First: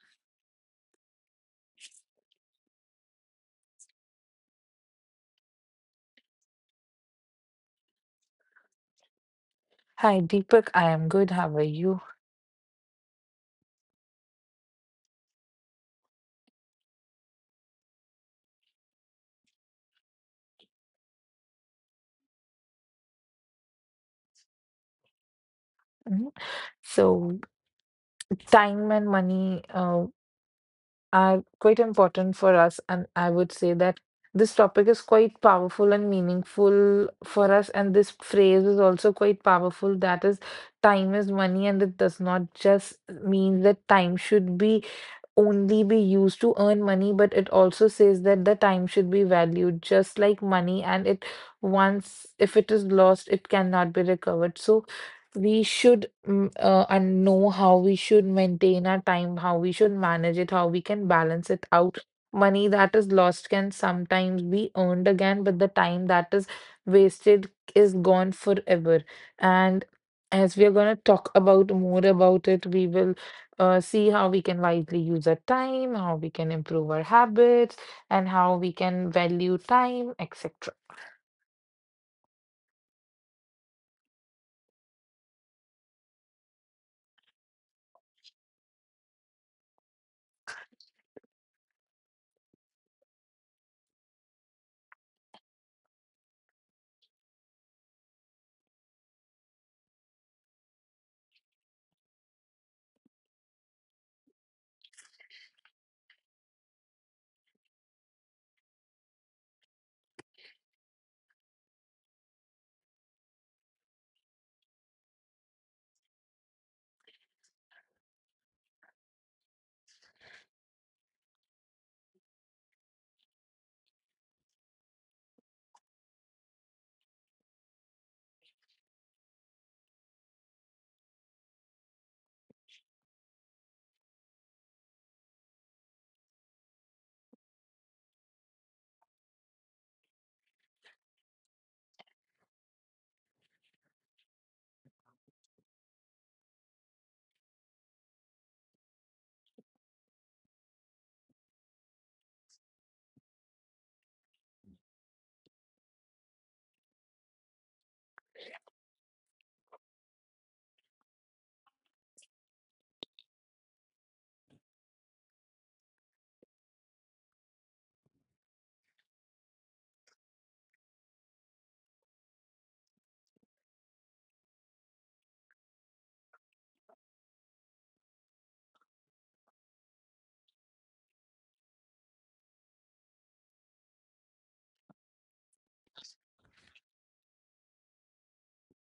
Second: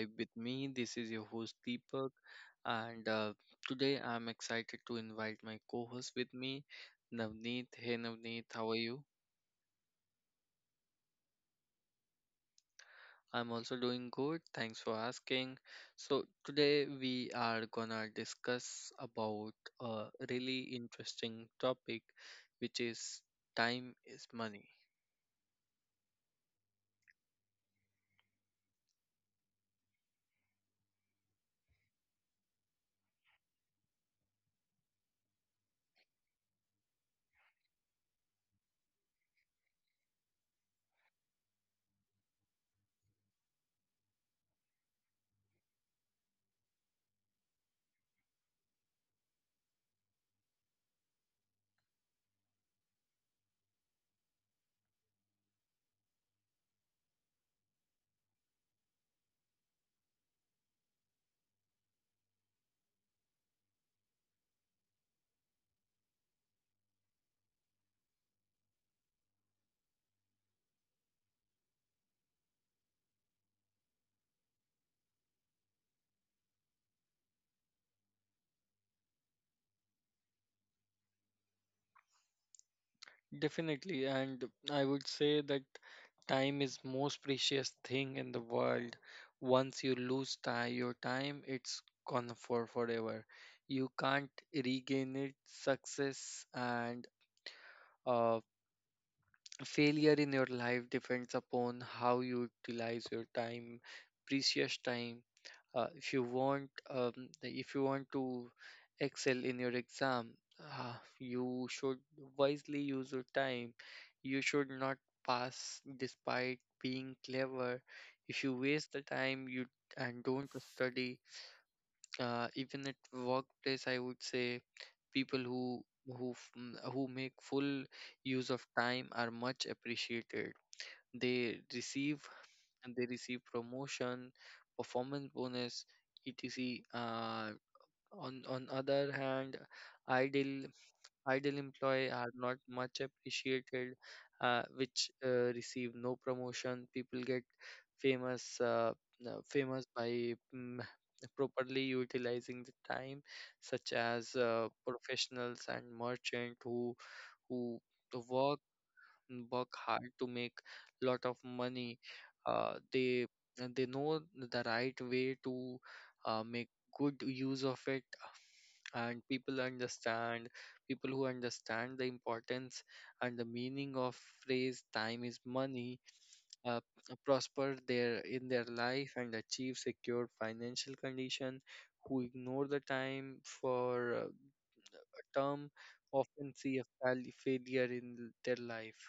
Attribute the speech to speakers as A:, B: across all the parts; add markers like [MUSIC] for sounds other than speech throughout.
A: Vibe with me. This is your host Deepak, and today I'm excited to invite my co-host with me, Navneet. Hey Navneet, how are you?
B: Hi, Deepak. I am good. How are you?
A: I'm also doing good. Thanks for asking. So today we are gonna discuss about a really interesting topic, which is time is money.
B: Mhm. So, time and money are quite important for us, and I would say that this topic is quite powerful and meaningful for us. And this phrase is also quite powerful. That is, time is money, and it does not just mean that time should be only be used to earn money, but it also says that the time should be valued just like money, and it once if it is lost, it cannot be recovered. So we should and know how we should maintain our time, how we should manage it, how we can balance it out. Money that is lost can sometimes be earned again, but the time that is wasted is gone forever. And as we are going to talk about more about it, we will see how we can wisely use our time, how we can improve our habits, and how we can value time, etc.
A: Definitely, and I would say that time is most precious thing in the world. Once you lose time, your time, it's gone for forever. You can't regain it. Success and uh, failure in your life depends upon how you utilize your time, precious time. If you want if you want to excel in your exam. You should wisely use your time. You should not pass despite being clever if you waste the time you and don't study. Even at workplace, I would say people who make full use of time are much appreciated. they receive they receive promotion, performance bonus, etc. On other hand, idle idle employee are not much appreciated, which receive no promotion. People get famous by properly utilizing the time, such as professionals and merchant who work work hard to make lot of money. uh, they they know the right way to make good use of it. And people who understand the importance and the meaning of phrase time is money uh, prosper their in their life and achieve secure financial condition. Who ignore the time for a term often see a failure in their life.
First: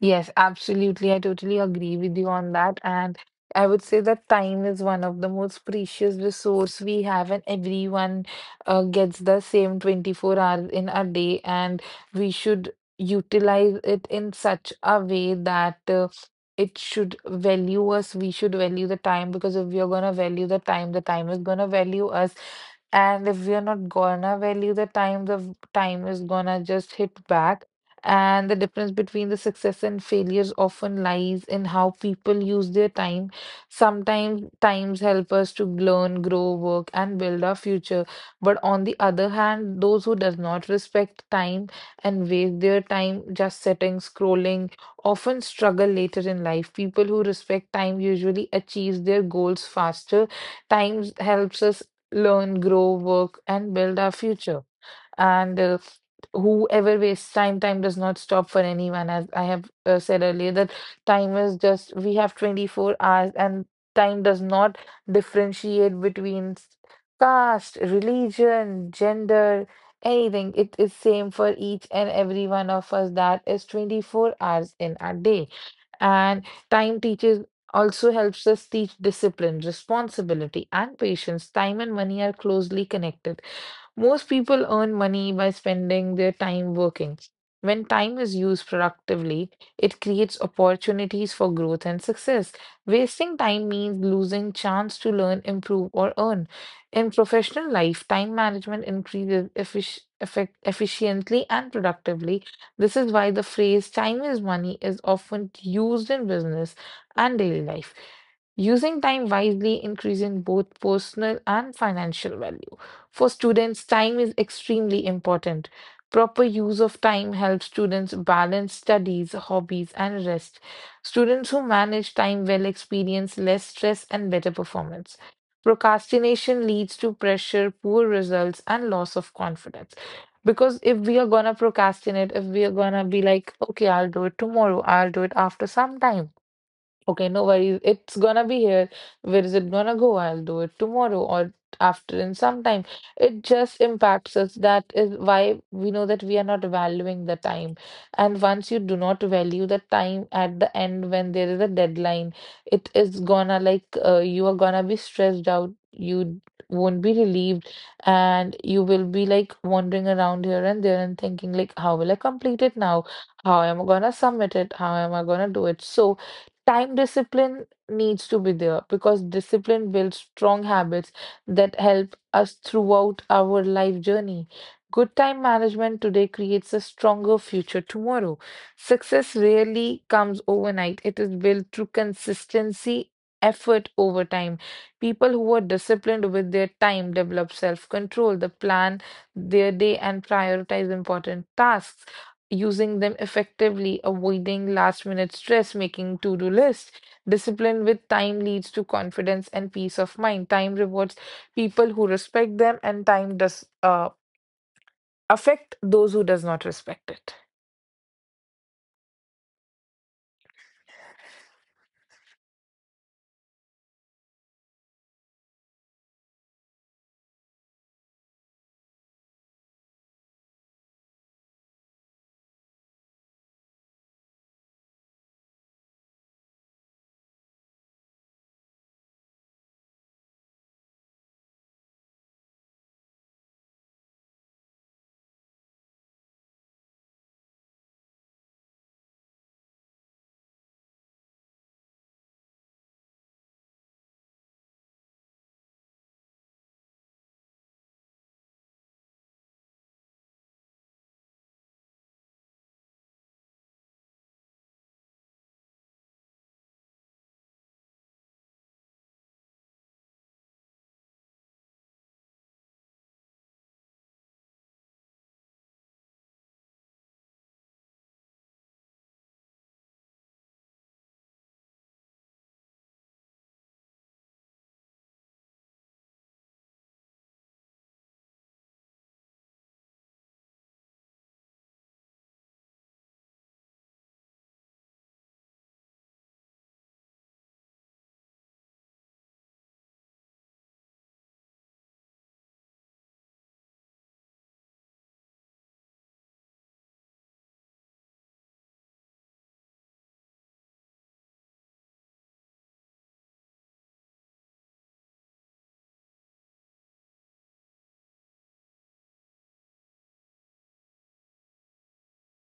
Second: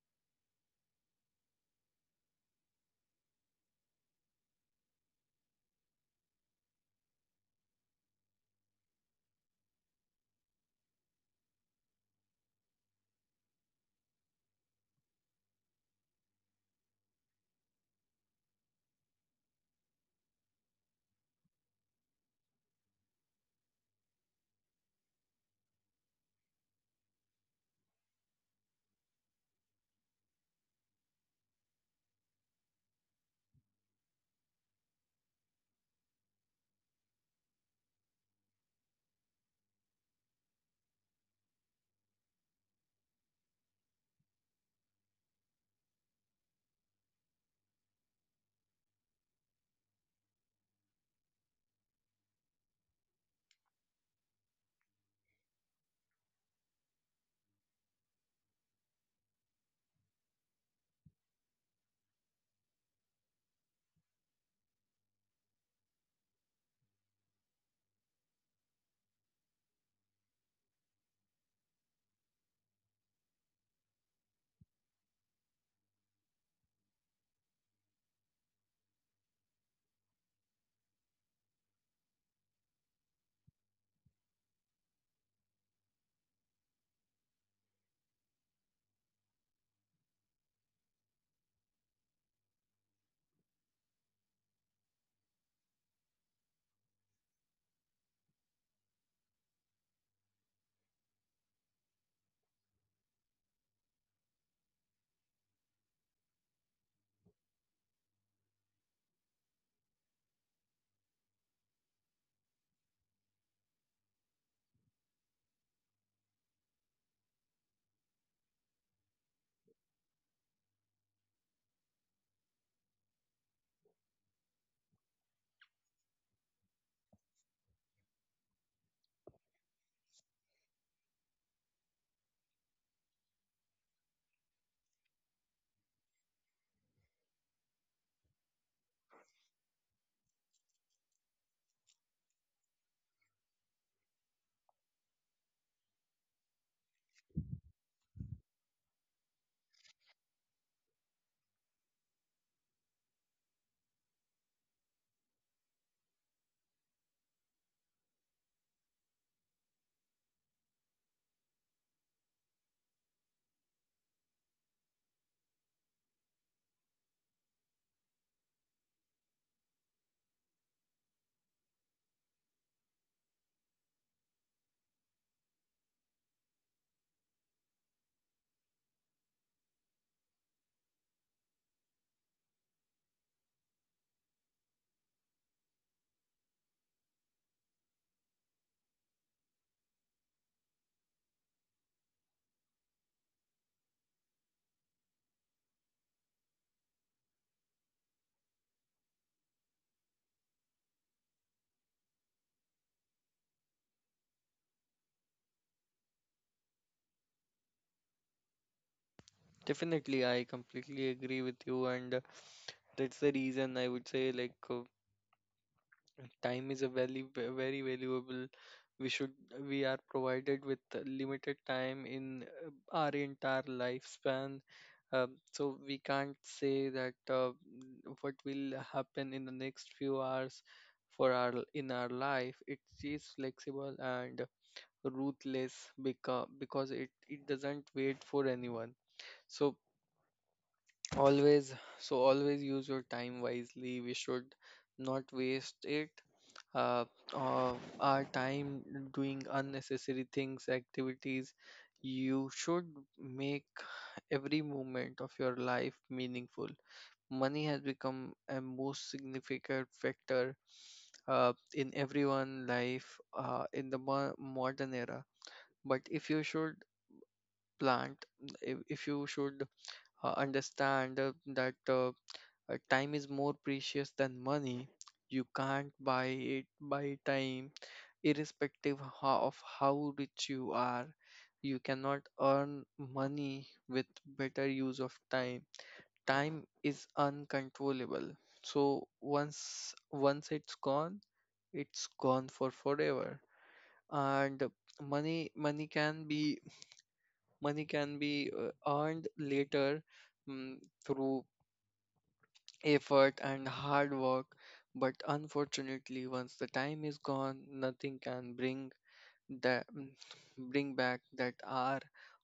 B: Yes, absolutely. I totally agree with you on that. And I would say that time is one of the most precious resource we have, and everyone gets the same 24 hours in a day. And we should utilize it in such a way that it should value us. We should value the time because if we are going to value the time is going to value us. And if we are not gonna value the time, time is gonna just hit back. And the difference between the success and failures often lies in how people use their time. Sometimes times help us to learn, grow, work, and build our future. But on the other hand, those who does not respect time and waste their time just sitting, scrolling, often struggle later in life. People who respect time usually achieve their goals faster. Time helps us learn, grow, work, and build our future, and whoever wastes time does not stop for anyone. As I have said earlier, that time is, just we have 24 hours, and time does not differentiate between caste, religion, gender, anything. It is same for each and every one of us, that is 24 hours in a day. And time teaches, also helps us teach discipline, responsibility, and patience. Time and money are closely connected. Most people earn money by spending their time working. When time is used productively, it creates opportunities for growth and success. Wasting time means losing chance to learn, improve, or earn. In professional life, time management increases efficiently and productively. This is why the phrase time is money is often used in business and daily life. Using time wisely increases both personal and financial wealth. For students, time is extremely important. Proper use of time helps students balance studies, hobbies, and rest. Students who manage time well experience less stress and better performance. Procrastination leads to pressure, poor results, and loss of confidence. Because if we are gonna procrastinate, if we are gonna be like, okay, I'll do it tomorrow, I'll do it after some time. Okay, no worries. It's gonna be here. Where is it gonna go? I'll do it tomorrow or after in some time. It just impacts us. That is why we know that we are not valuing the time. And once you do not value the time, at the end when there is a deadline, it is gonna, like, you are gonna be stressed out. You won't be relieved, and you will be like wandering around here and there and thinking, like, how will I complete it now? How am I gonna submit it? How am I gonna do it? So time discipline needs to be there, because discipline builds strong habits that help us throughout our life journey. Good time management today creates a stronger future tomorrow. Success rarely comes overnight, it is built through consistency, effort over time. People who are disciplined with their time develop self control, they plan their day, and prioritize important tasks using them effectively, avoiding last minute stress, making to do lists. Discipline with time leads to confidence and peace of mind. Time rewards people who respect them, and time does affect those who does not respect it.
A: Definitely, I completely agree with you, and that's the reason I would say, like, time is a very, very valuable. We should we are provided with limited time in our entire lifespan, so we can't say that what will happen in the next few hours for our in our life. It is flexible and ruthless, because it doesn't wait for anyone. So, Always, always use your time wisely. We should not waste it. Uh, uh, our time doing unnecessary things, activities. You should make every moment of your life meaningful. Money has become a most significant factor in everyone's life in the modern era. But plant, if you should understand that. Time is more precious than money. You can't buy time, irrespective of how rich you are. You cannot earn money with better use of time. Time is uncontrollable. So once it's gone for forever. And money money can be money can be earned later, mm, through effort and hard work, but unfortunately, once the time is gone, nothing can bring that [SNIFFS] bring back that hour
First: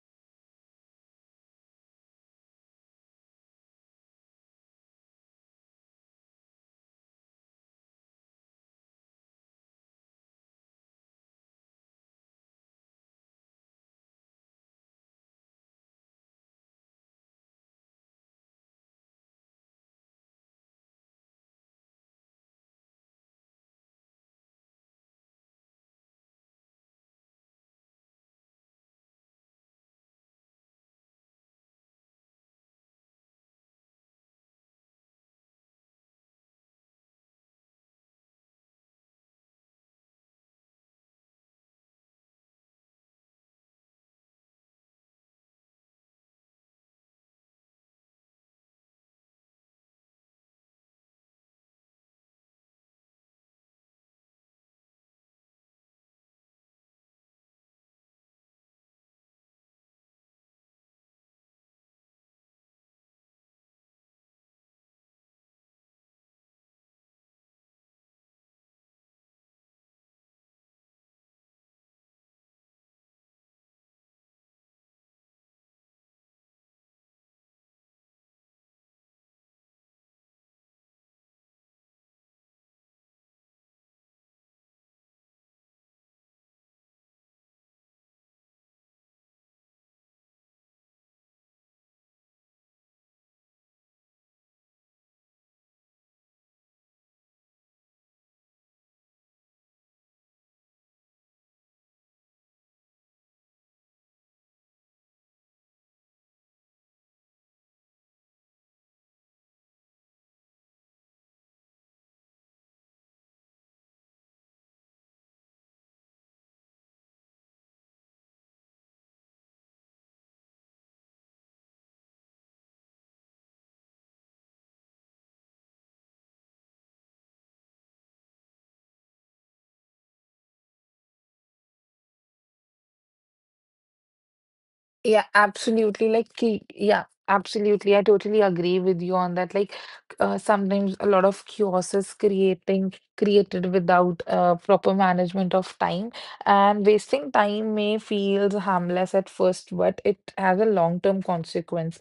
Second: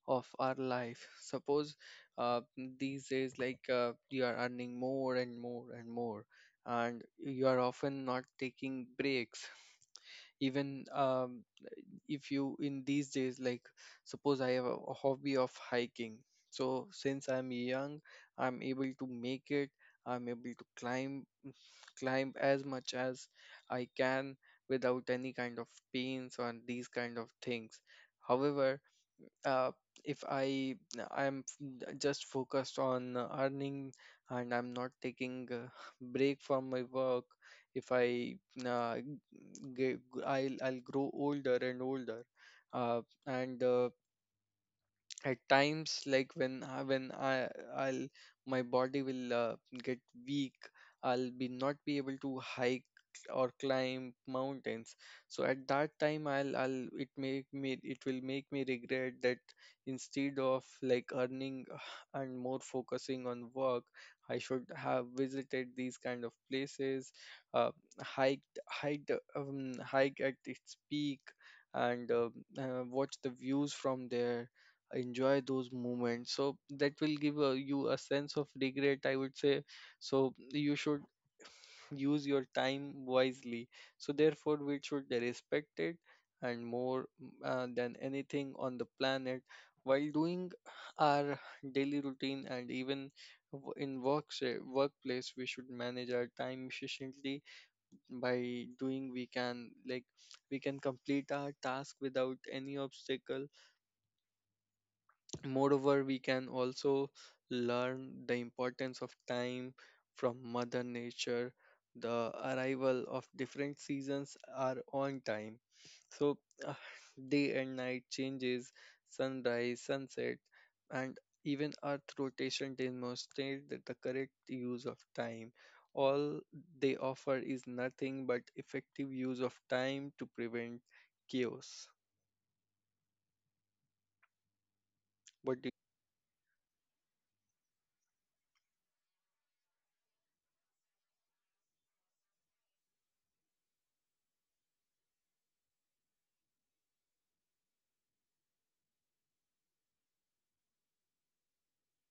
A: of our life. Suppose uh, these days, like, you are earning more and more and more, and you are often not taking breaks. Even, if you in these days, like suppose I have a hobby of hiking. So since I'm young, I'm able to make it I'm able to climb as much as I can without any kind of pains or these kind of things. However, uh, if I I'm just focused on earning and I'm not taking a [LAUGHS] break from my work. If I g- g- I'll grow older and older, and at times like when I I'll my body will get weak. I'll be not be able to hike or climb mountains. So at that time, I'll it make me it will make me regret that instead of like earning [SIGHS] and more focusing on work, I should have visited these kind of places, uh, hiked hiked hike at its peak, and watch the views from there, enjoy those moments. So that will give you a sense of regret, I would say. So you should use your time wisely. So therefore we should respect it, and more than anything on the planet, while doing our daily routine. And even in work, say workplace, we should manage our time efficiently. By doing, we can complete our task without any obstacle. Moreover, we can also learn the importance of time from Mother Nature. The arrival of different seasons are on time. So, uh, Day and night changes, sunrise, sunset, and even Earth rotation demonstrate that the correct use of time. All they offer is nothing but effective use of time to prevent chaos.
B: Yeah,
A: What do
B: absolutely. Like, yeah, absolutely. I totally agree with you on that. Like, sometimes a lot of chaos is creating created without proper management of time, and wasting time may feels harmless at first, but it has a long-term consequence.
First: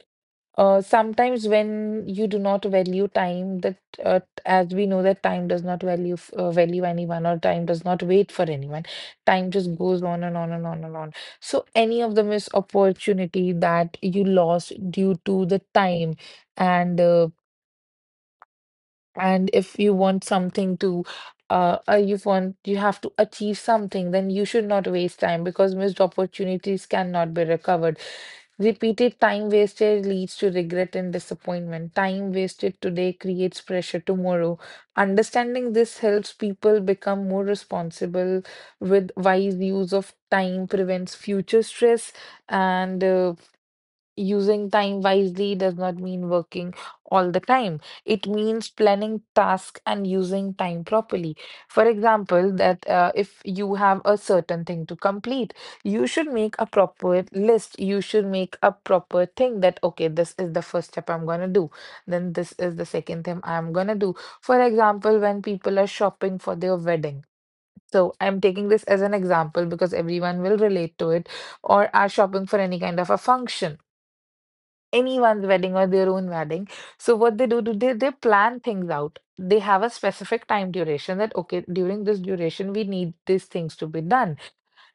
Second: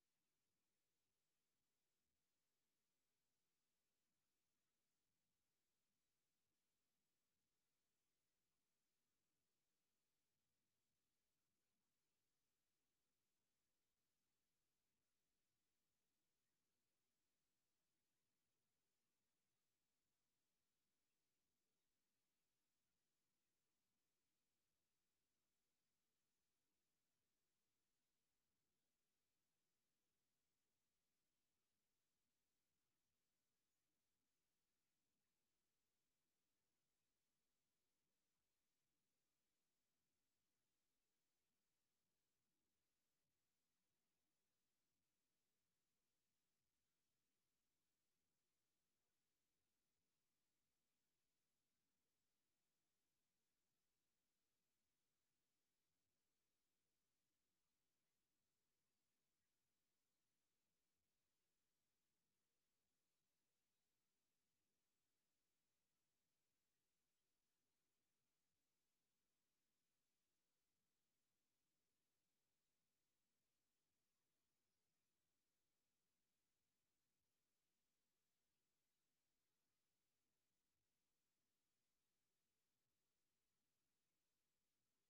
B: Sometimes when you do not value time, that uh, as we know that time does not value anyone, or time does not wait for anyone. Time just goes on and on and on and on. So any of the missed opportunity that you lost due to the time, and uh, and if you want something to. You want, you have to achieve something, then you should not waste time because missed opportunities cannot be recovered. Repeated time wasted leads to regret and disappointment. Time wasted today creates pressure tomorrow. Understanding this helps people become more responsible. With wise use of time, prevents future stress, and using time wisely does not mean working all the time. It means planning tasks and using time properly. For example, that if you have a certain thing to complete, you should make a proper list. You should make a proper thing that, okay, this is the first step I'm going to do. Then this is the second thing I'm going to do. For example, when people are shopping for their wedding. So I'm taking this as an example because everyone will relate to it, or are shopping for any kind of a function, anyone's wedding or their own wedding. So what they do, they plan things out. They have a specific time duration that okay, during this duration we need these things to be done.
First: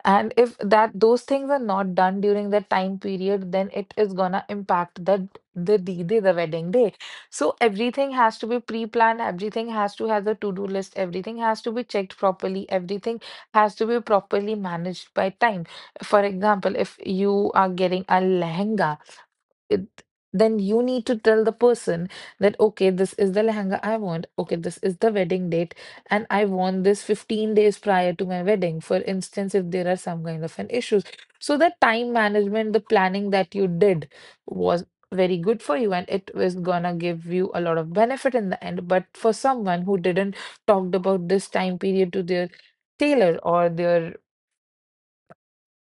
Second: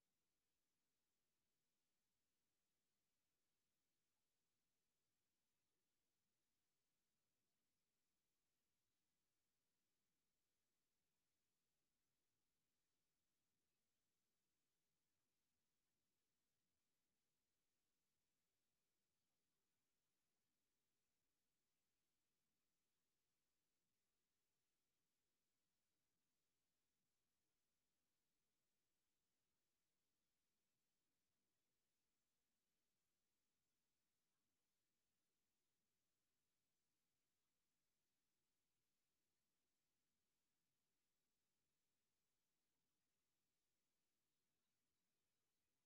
B: And if that those things are not done during that time period, then it is gonna impact the D day, the wedding day. So everything has to be pre-planned, everything has to have a to-do list, everything has to be checked properly, everything has to be properly managed by time. For example, if you are getting a lehenga, it, then you need to tell the person that okay, this is the lehenga I want, okay, this is the wedding date, and I want this 15 days prior to my wedding. For instance, if there are some kind of an issues, so the time management, the planning that you did was very good for you, and it was gonna give you a lot of benefit in the end. But for someone who didn't talked about this time period to their tailor or their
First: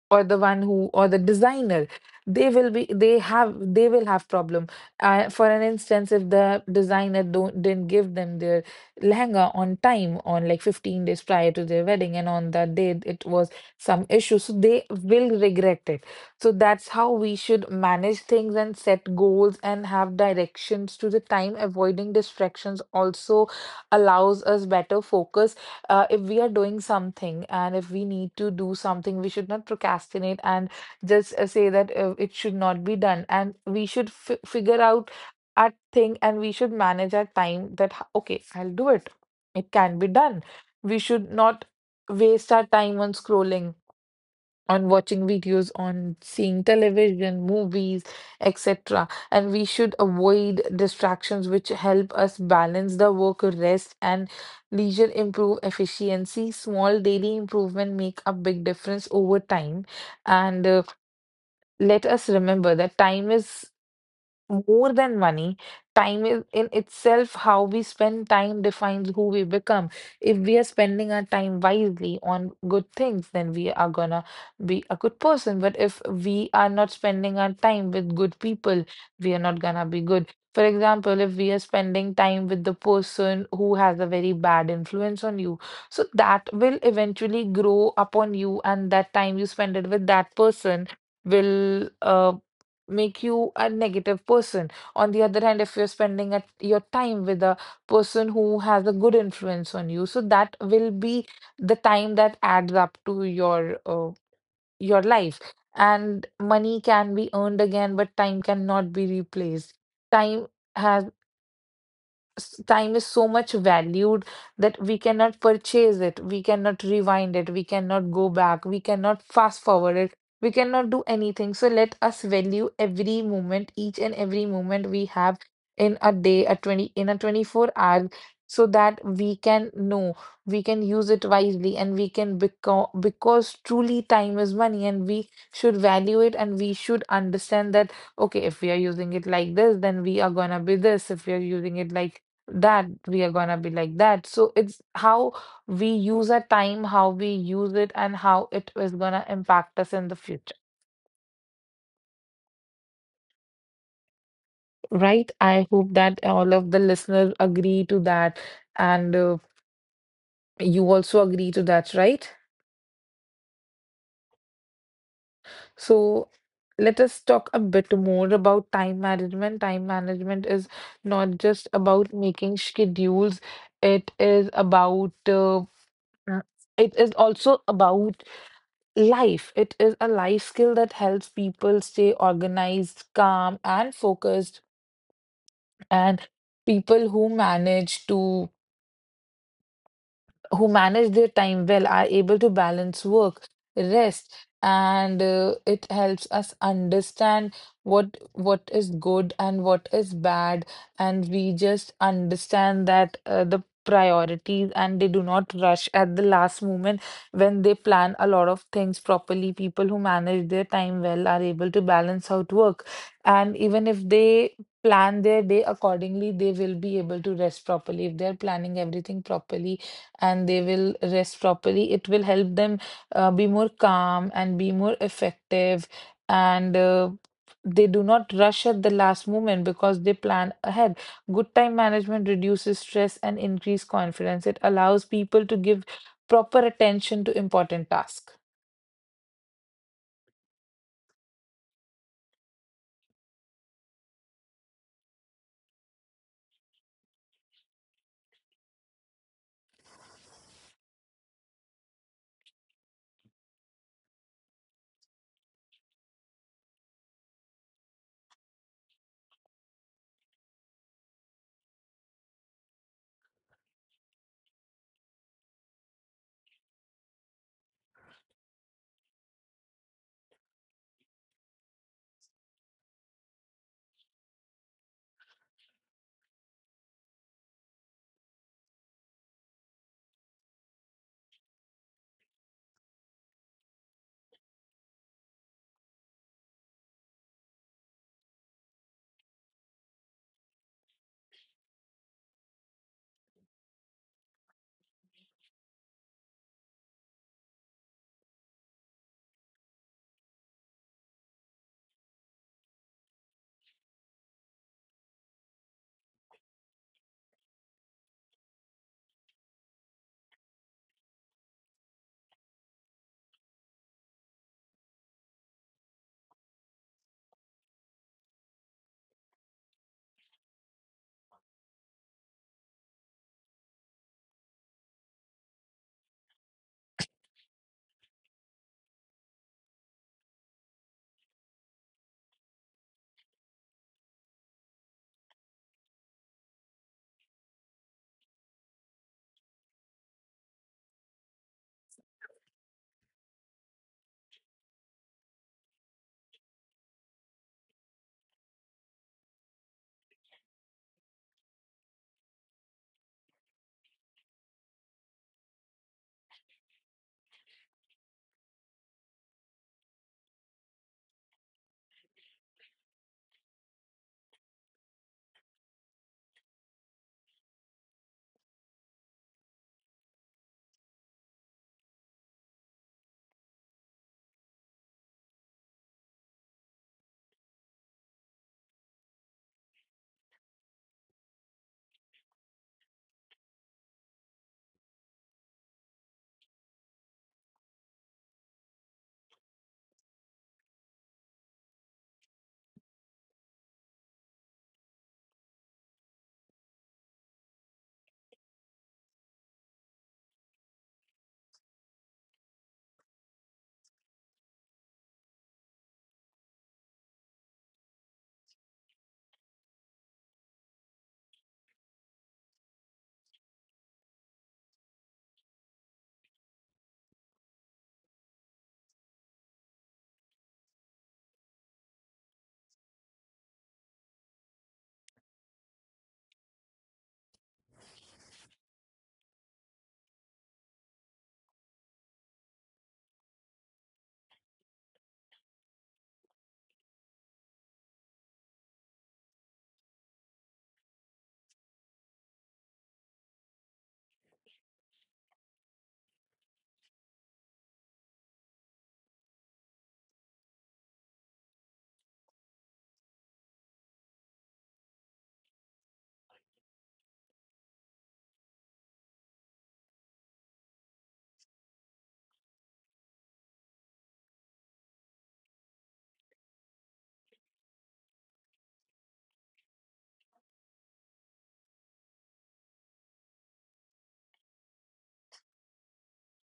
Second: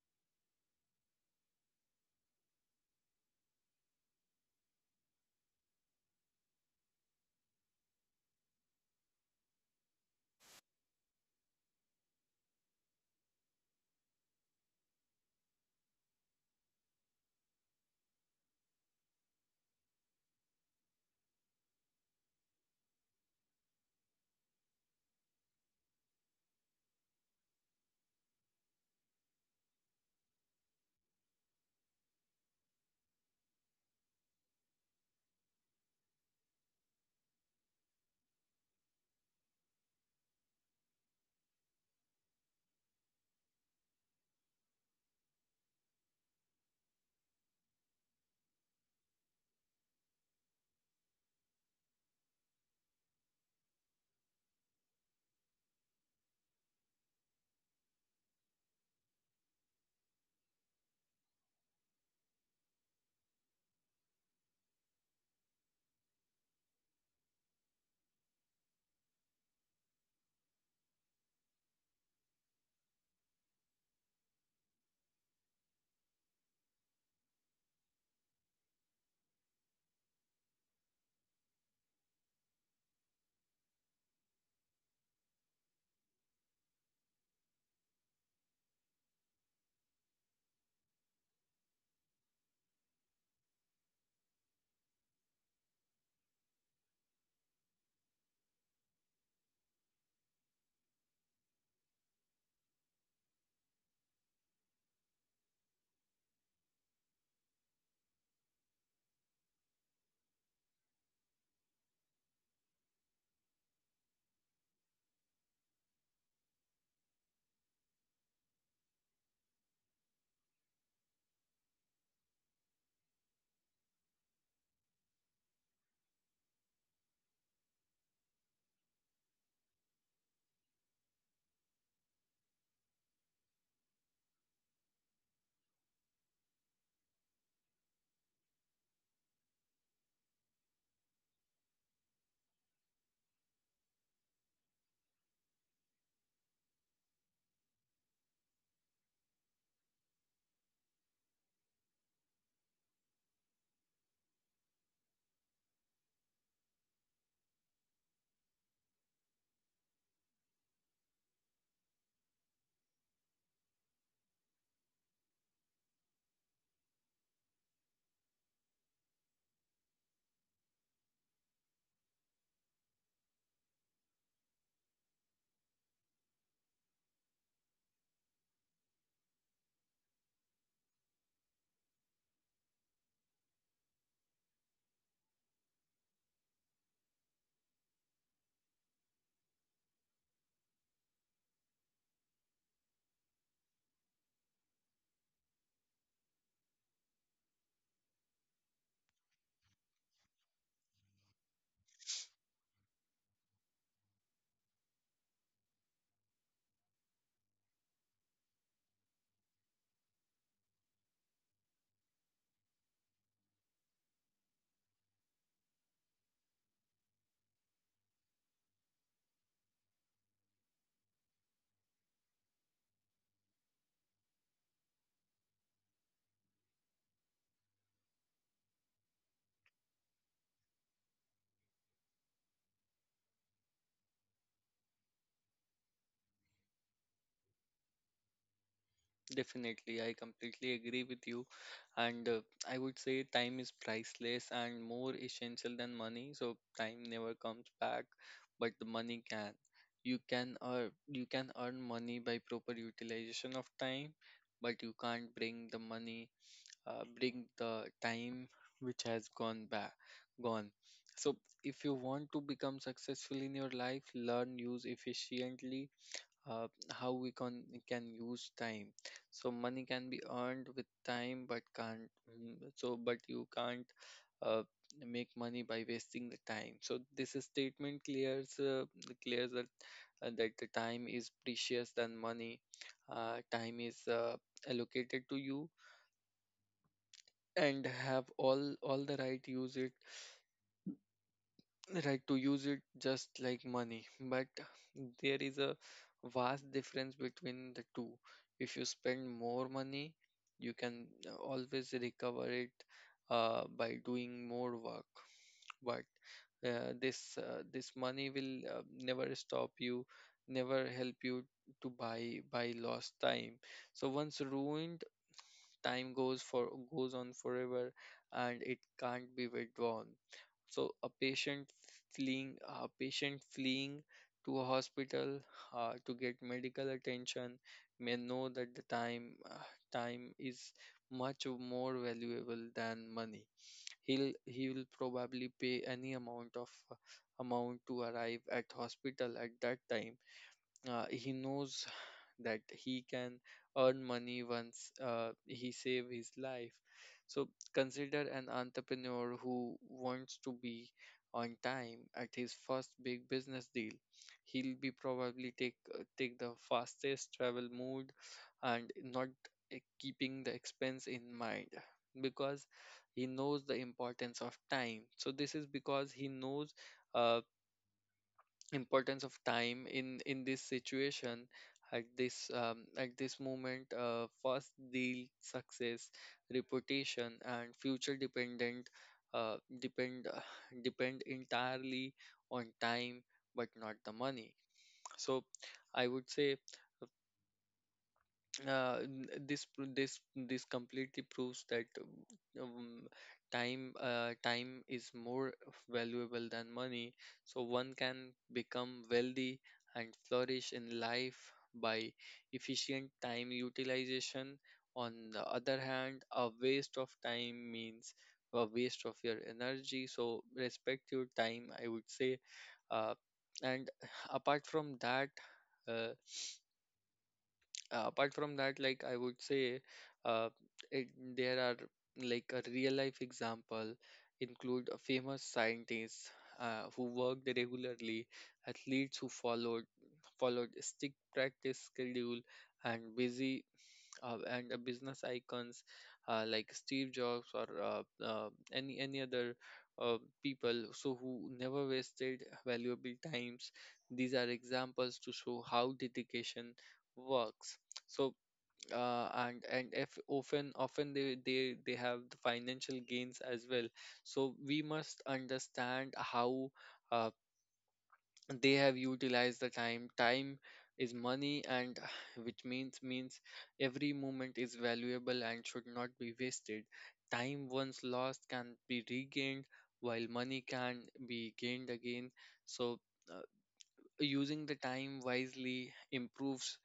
B: or the one who or the designer, they will have problem. For an instance, if the designer don't didn't give them their lehenga on time, on like 15 days prior to their wedding, and on that day it was some issue, so they will regret it. So that's how we should manage things and set goals and have directions to the time. Avoiding distractions also allows us better focus. If we are doing something and if we need to do something, we should not procrastinate and just say that it should not be done. And we should figure out our thing and we should manage our time that, okay, I'll do it. It can be done. We should not waste our time on scrolling, on watching videos, on seeing television, movies, etc. And we should avoid distractions which help us balance the work, rest, and leisure, improve efficiency. Small daily improvement make a big difference over time. And let us remember that time is more than money, time is in itself, how we spend time defines who we become. If we are spending our time wisely on good things, then we are gonna be a good person. But if we are not spending our time with good people, we are not gonna be good. For example, if we are spending time with the person who has a very bad influence on you, so that will eventually grow upon you, and that time you spend it with that person will make you a negative person. On the other hand, if you're spending at your time with a person who has a good influence on you, so that will be the time that adds up to your life. And money can be earned again, but time cannot be replaced. Time has Time is so much valued that we cannot purchase it, we cannot rewind it, we cannot go back, we cannot fast forward it, we cannot do anything. So let us value every moment, each and every moment we have in a day, a 20 in a 24-hour hour, so that we can know, we can use it wisely, and we can become, because truly time is money, and we should value it and we should understand that, okay, if we are using it like this, then we are gonna be this. If we are using it like that, we are gonna be like that. So it's how we use our time, how we use it, and how it is gonna impact us in the future, right? I hope that all of the listeners agree to that, and you also agree to that, right? So let us talk a bit more about time management. Time management is not just about making schedules, it is about uh, it is also about life. It is a life skill that helps people stay organized, calm, and focused. And people who manage their time well are able to balance work, rest, and it helps us understand what is good and what is bad, and we just understand that the priorities, and they do not rush at the last moment when they plan a lot of things properly. People who manage their time well are able to balance out work, and even if they plan their day accordingly, they will be able to rest properly. If they're planning everything properly, and they will rest properly. It will help them be more calm and be more effective. And they do not rush at the last moment because they plan ahead. Good time management reduces stress and increase confidence. It allows people to give proper attention to important tasks.
A: Definitely, I completely agree with you. And I would say time is priceless and more essential than money. So time never comes back, but the money can. You can earn money by proper utilization of time, but you can't bring the time which has gone back, gone. So if you want to become successful in your life, learn use efficiently how we can use time. So money can be earned with time, but can't. So but you can't uh, make money by wasting the time. So this statement clears that the time is precious than money. Time is allocated to you and have all the right use it right to use it just like money. But there is a vast difference between the two. If you spend more money, you can always recover it by doing more work. But this money will never stop you, never help you to buy lost time. So once ruined, time goes on forever, and it can't be withdrawn. So a a patient fleeing to a hospital to get medical attention may know that the time is much more valuable than money. He will probably pay any amount to arrive at hospital at that time. He knows that he can earn money once he save his life. So consider an entrepreneur who wants to be on time at his first big business deal. He'll be probably take the fastest travel mode, and not keeping the expense in mind, because he knows the importance of time. So this is because he knows uh, importance of time in this situation, at this moment. First deal success, reputation, and future depend [SIGHS] depend entirely on time, but not the money. So I would say, n- this pr- this completely proves that um, time is more valuable than money. So one can become wealthy and flourish in life by efficient time utilization. On the other hand, a waste of time means a waste of your energy, so respect your time, I would say. uh, and [SIGHS] apart from that uh, apart from that, like I would say, uh, it, there are, like, a real life example include a famous scientists who worked regularly, athletes who followed strict practice schedule, and busy and business icons like Steve Jobs or any other uh, people, so who never wasted valuable times. These are examples to show how dedication works. So, and if often they have the financial gains as well. So we must understand how. Uh, they have utilized the time is money, and [SIGHS] which means every moment is valuable and should not be wasted. Time once lost can be regained, while money can be gained again. So, uh, using the time wisely improves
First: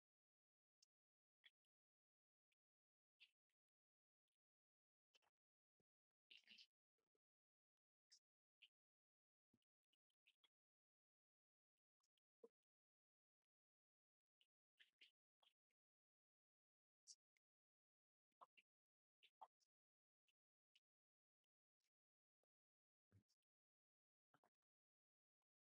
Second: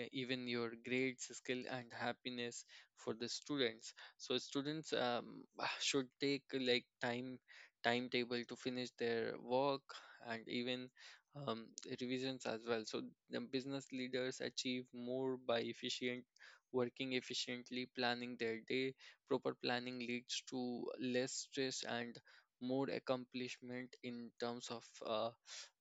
A: even your grades, skill, and happiness for the students. So students, [SIGHS] should take, like, timetable to finish their work, and even, um, revisions as well. So the business leaders achieve more by efficient working efficiently, planning their day. Proper planning leads to less stress and more accomplishment in terms of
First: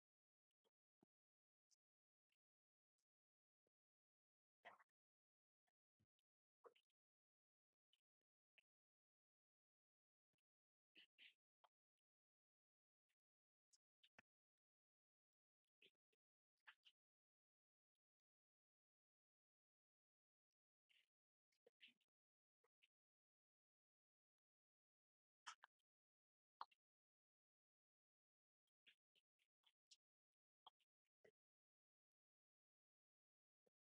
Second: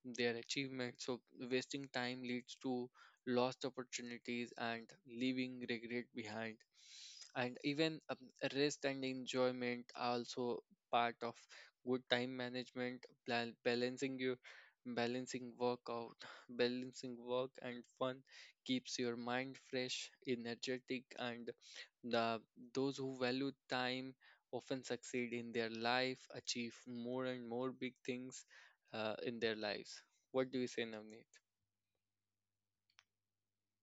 A: their achievements. So, wasting time leads to lost opportunities and leaving regret behind. And even, rest and enjoyment are also part of good time management, balancing your balancing workout [SIGHS] [LAUGHS] balancing work and fun keeps your mind fresh, energetic, and the those who value time often succeed in their life, achieve more and more big things in their lives. What do you say, Navneet?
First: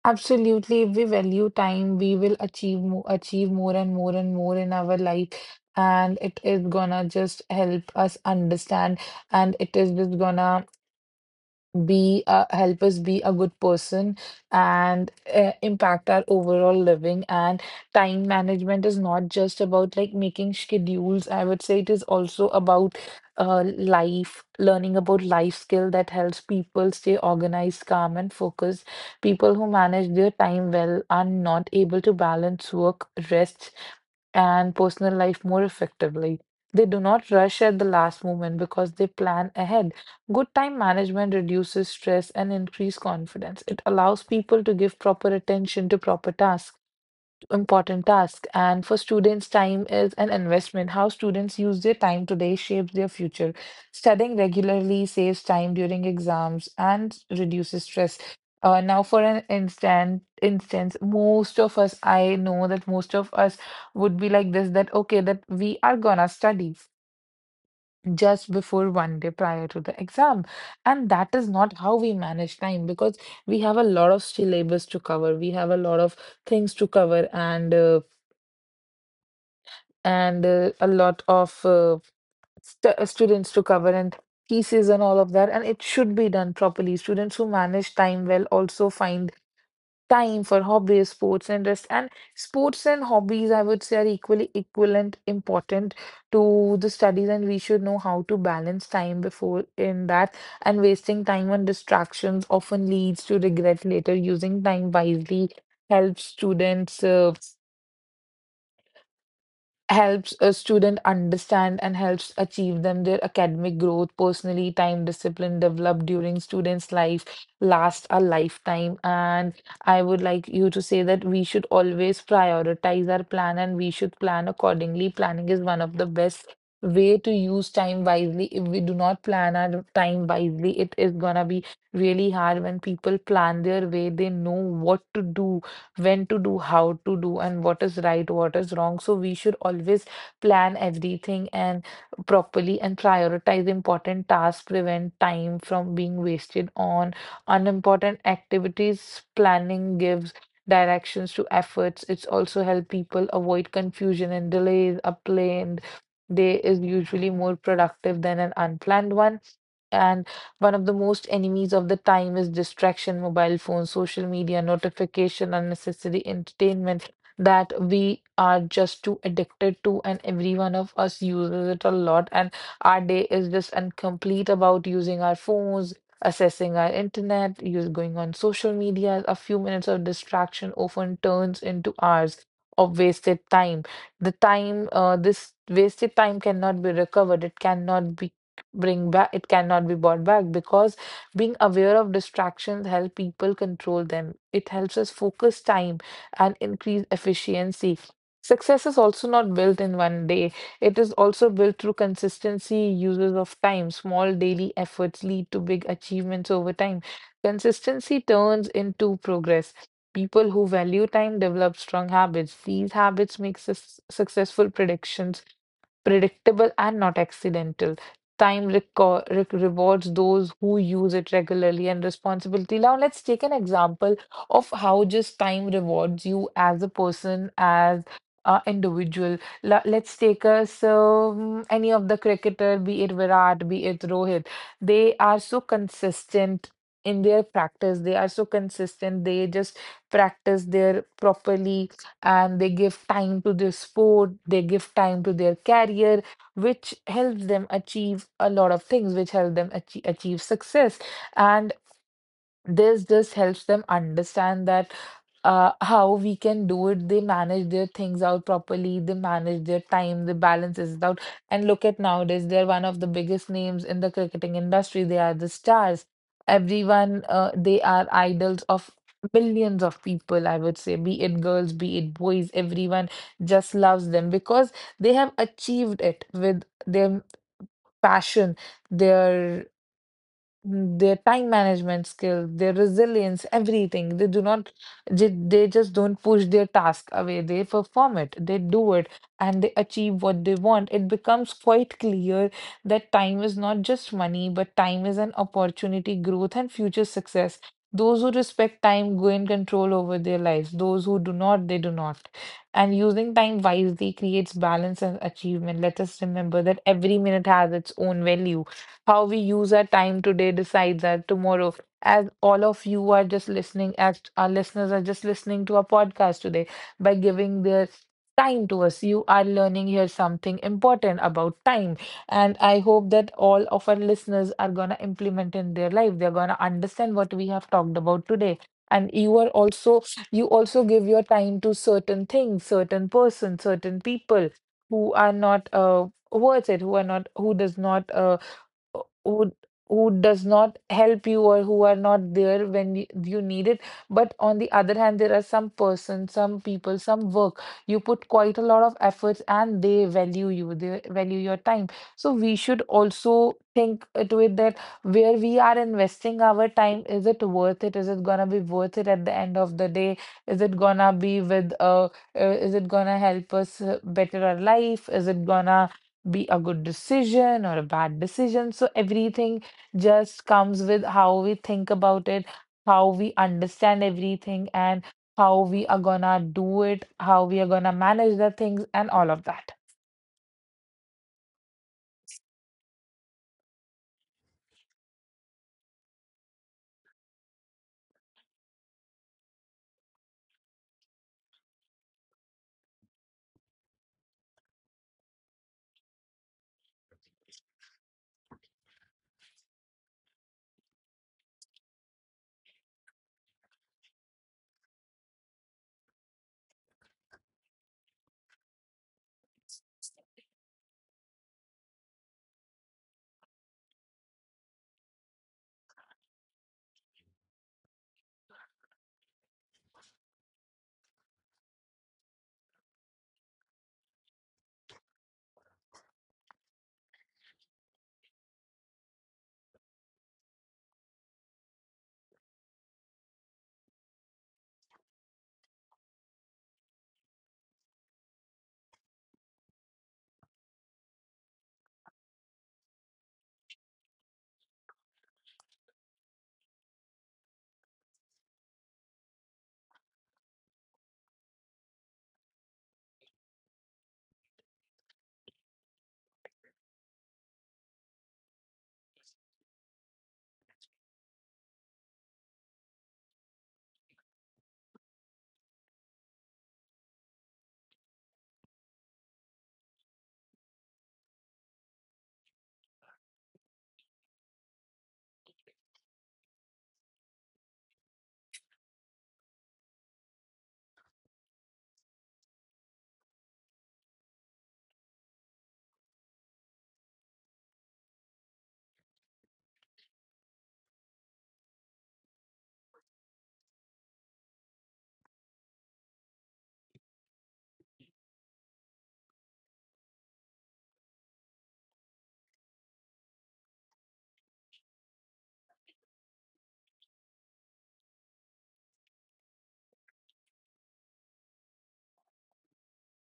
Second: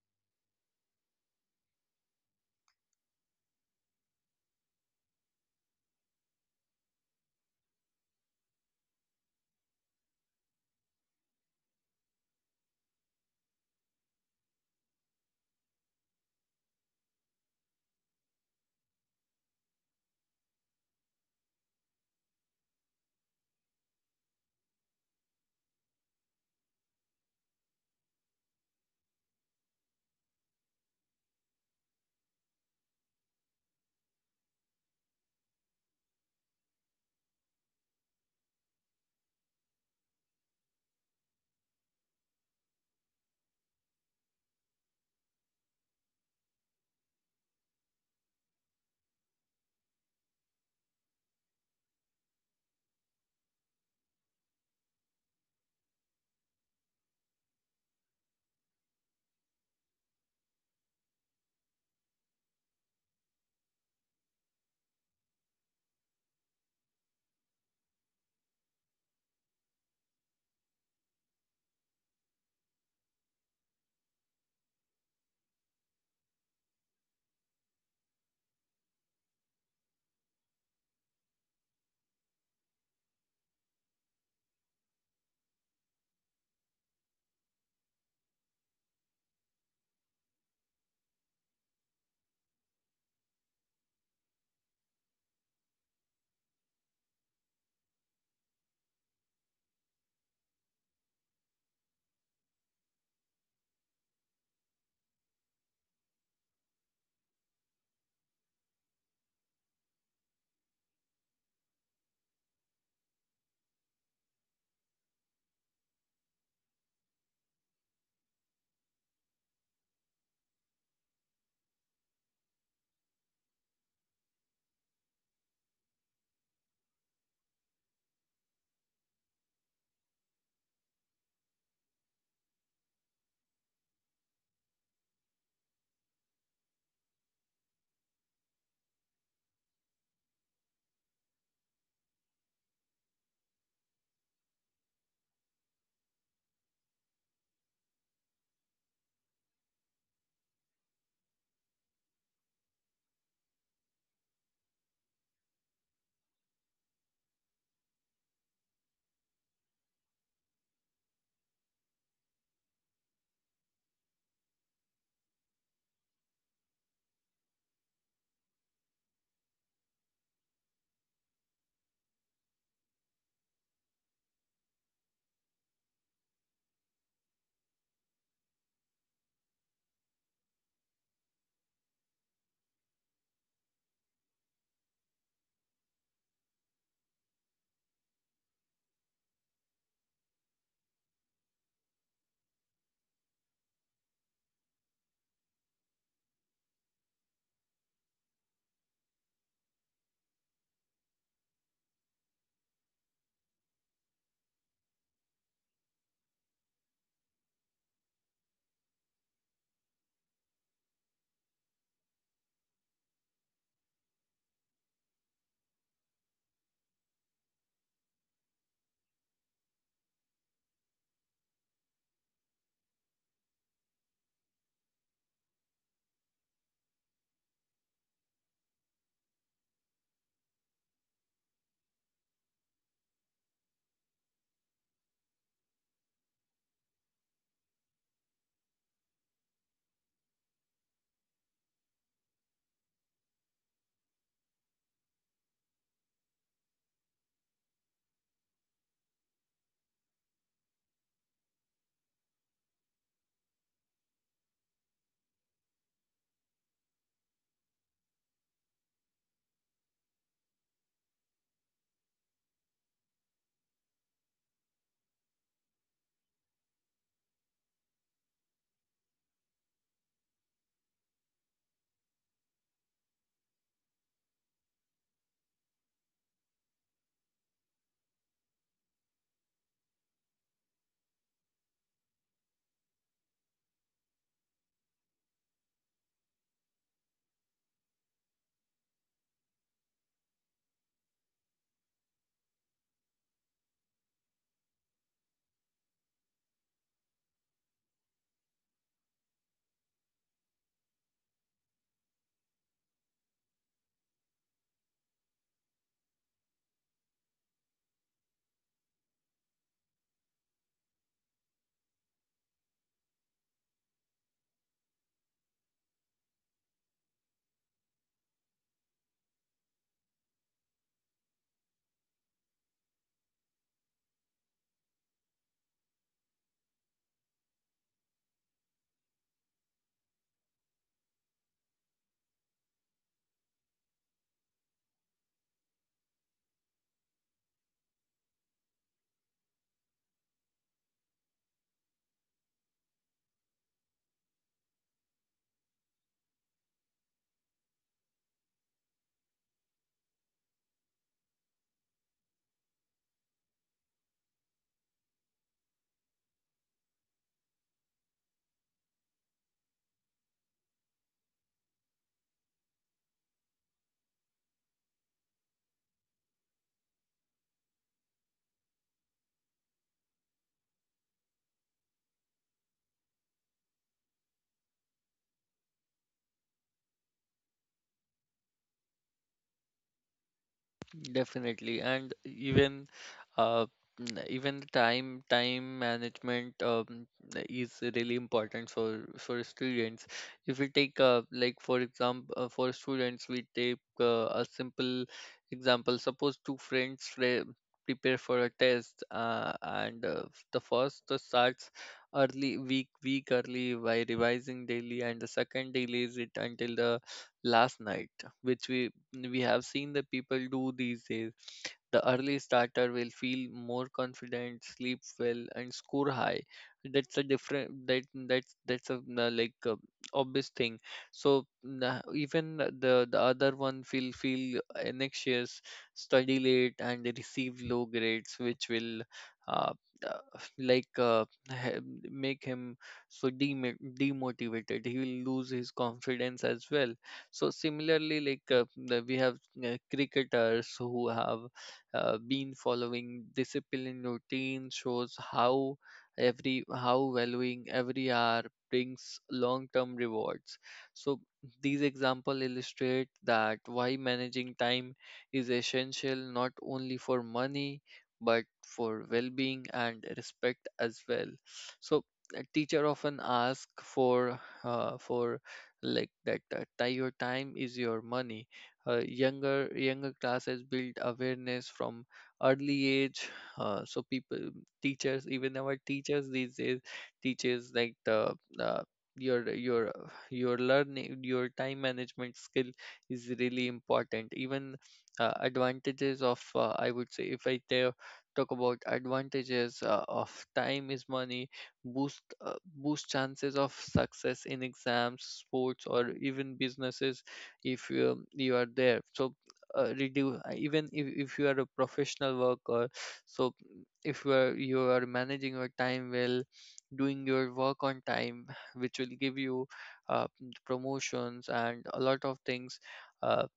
B: Absolutely, if we value time, we will achieve more and more and more in our life, and it is gonna just help us understand, and it is just gonna be help us be a good person, and impact our overall living. And time management is not just about like making schedules, I would say it is also about life, learning about life skill that helps people stay organized, calm, and focused. People who manage their time well are not able to balance work, rest, and personal life more effectively. They do not rush at the last moment because they plan ahead. Good time management reduces stress and increases confidence. It allows people to give proper attention to to important tasks. And for students, time is an investment. How students use their time today shapes their future. Studying regularly saves time during exams and reduces stress. Now, for instance, most of us, I know that most of us would be like this, that, okay, that we are gonna study just before one day prior to the exam. And that is not how we manage time, because we have a lot of syllabus to cover, we have a lot of things to cover, and a lot of students to cover, and thesis and all of that. And it should be done properly. Students who manage time well also find time for hobbies, sports and rest. And sports and hobbies, I would say, are equally equivalent important to the studies, and we should know how to balance time before in that. And wasting time on distractions often leads to regret later. Using time wisely helps students. Helps a student understand, and helps achieve them their academic growth personally. Time discipline developed during students life lasts a lifetime, and I would like you to say that we should always prioritize our plan, and we should plan accordingly. Planning is one of the best way to use time wisely. If we do not plan our time wisely, it is gonna be really hard. When people plan their way, they know what to do, when to do, how to do, and what is right, what is wrong. So we should always plan everything, and properly, and prioritize important tasks, prevent time from being wasted on unimportant activities. Planning gives directions to efforts. It's also help people avoid confusion and delays. A planned day is usually more productive than an unplanned one. And one of the most enemies of the time is distraction, mobile phones, social media, notification, unnecessary entertainment that we are just too addicted to, and every one of us uses it a lot. And our day is just incomplete about using our phones, accessing our internet, use going on social media. A few minutes of distraction often turns into hours of wasted time. The time This wasted time cannot be recovered, it cannot be brought back, because being aware of distractions help people control them. It helps us focus time and increase efficiency. Success is also not built in one day, it is also built through consistency uses of time. Small daily efforts lead to big achievements over time. Consistency turns into progress. People who value time develop strong habits. These habits make successful predictions predictable and not accidental. Time rewards those who use it regularly and responsibility. Now, let's take an example of how just time rewards you as a person, as an individual. Let's take us any of the cricketer, be it Virat, be it Rohit. They are so consistent in their practice. They are so consistent. They just practice their properly, and they give time to their sport. They give time to their career, which helps them achieve a lot of things, which help them achieve success. And this helps them understand that how we can do it. They manage their things out properly, they manage their time, they balance it out. And look at nowadays, they're one of the biggest names in the cricketing industry, they are the stars, everyone they are idols of millions of people, I would say, be it girls, be it boys, everyone just loves them, because they have achieved it with their passion, their their time management skills, their resilience, everything. They do not, they just don't push their task away. They perform it, they do it, and they achieve what they want. It becomes quite clear that time is not just money, but time is an opportunity, growth, and future success. Those who respect time gain control over their lives. Those who do not, they do not. And using time wisely creates balance and achievement. Let us remember that every minute has its own value. How we use our time today decides our tomorrow. As all of you are just listening, as our listeners are just listening to our podcast today, by giving their time to us, you are learning here something important about time. And I hope that all of our listeners are going to implement in their life. They're going to understand what we have talked about today. And you are also, you also give your time to certain things, certain person, certain people who are not worth it, who who does not help you, or who are not there when you need it. But on the other hand, there are some persons, some people, some work. You put quite a lot of efforts, and they value you, they value your time. So we should also think to it that, where we are investing our time, is it worth it? Is it gonna be worth it at the end of the day? Is it gonna be with uh, uh is it gonna help us, better our life? Is it gonna be a good decision or a bad decision? So everything just comes with how we think about it, how we understand everything, and how we are gonna do it, how we are gonna manage the things, and all of that.
A: Definitely, and uh, even the time management, is really important for students. If we take like for example for students, we take a simple example. Suppose two friends prepare for a test, and the first starts early, week early, by revising daily, and the second delays it until the last night, which we have seen the people do these days. The early starter will feel more confident, sleep well, and score high. That's a different that That's a, like, obvious thing. So nah, even the other one will feel anxious, study late, and they receive low grades, which will uh, like, he- make him so demotivated. He will lose his confidence as well. So similarly, like, we have cricketers who have been following discipline routine, shows how every how valuing every hour brings long-term rewards. So these examples illustrate that why managing time is essential, not only for money but for well-being and respect as well. So a teacher often ask for, like that, your time is your money. Younger classes build awareness from early age. People teachers, even our teachers these days teaches like the uh, your your your time management skill is really important. Even advantages of I would say, if I tell talk about advantages of time is money, boost chances of success in exams, sports, or even businesses. If you, you are there. So reduce, even if you are a professional worker, so if you are managing your time well, doing your work on time, which will give you uh, promotions and a lot of things. Uh,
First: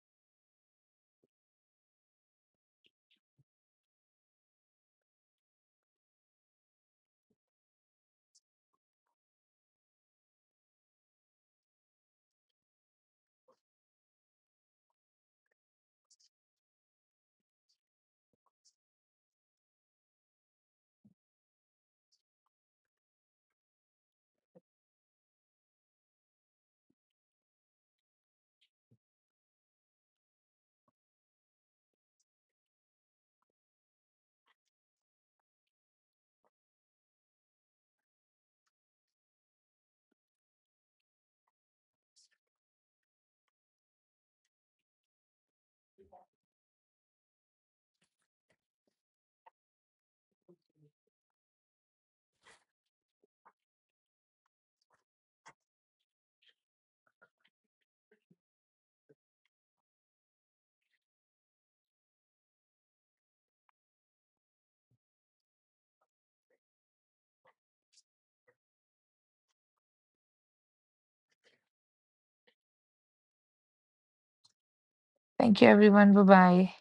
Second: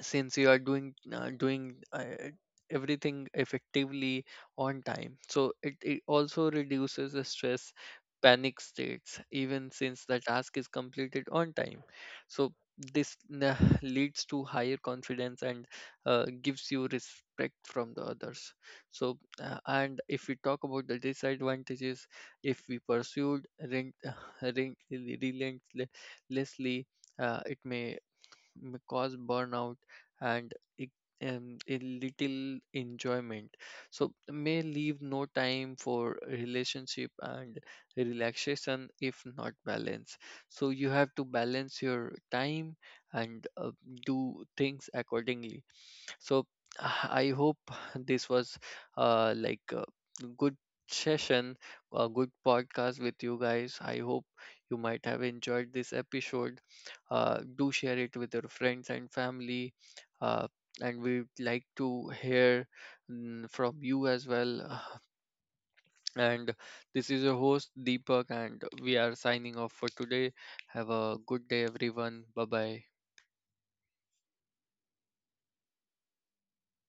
A: since you are doing everything effectively on time, so it also reduces the stress, panic states, even since the task is completed on time. So this [SIGHS] leads to higher confidence and gives you respect from the others. So and if we talk about the disadvantages, if we pursued rent, [SIGHS] relentlessly, it may cause burnout, and it, a little enjoyment. So may leave no time for relationship and relaxation if not balanced. So you have to balance your time, and do things accordingly. So [SIGHS] I hope this was, like, a good session a good podcast with you guys. I hope you might have enjoyed this episode. Do share it with your friends and family, uh, and we'd like to hear, from you as well. [SIGHS] And this is your host Deepak, and we are signing off for today. Have a good day, everyone. Bye bye.
B: Thank you, everyone. Bye bye.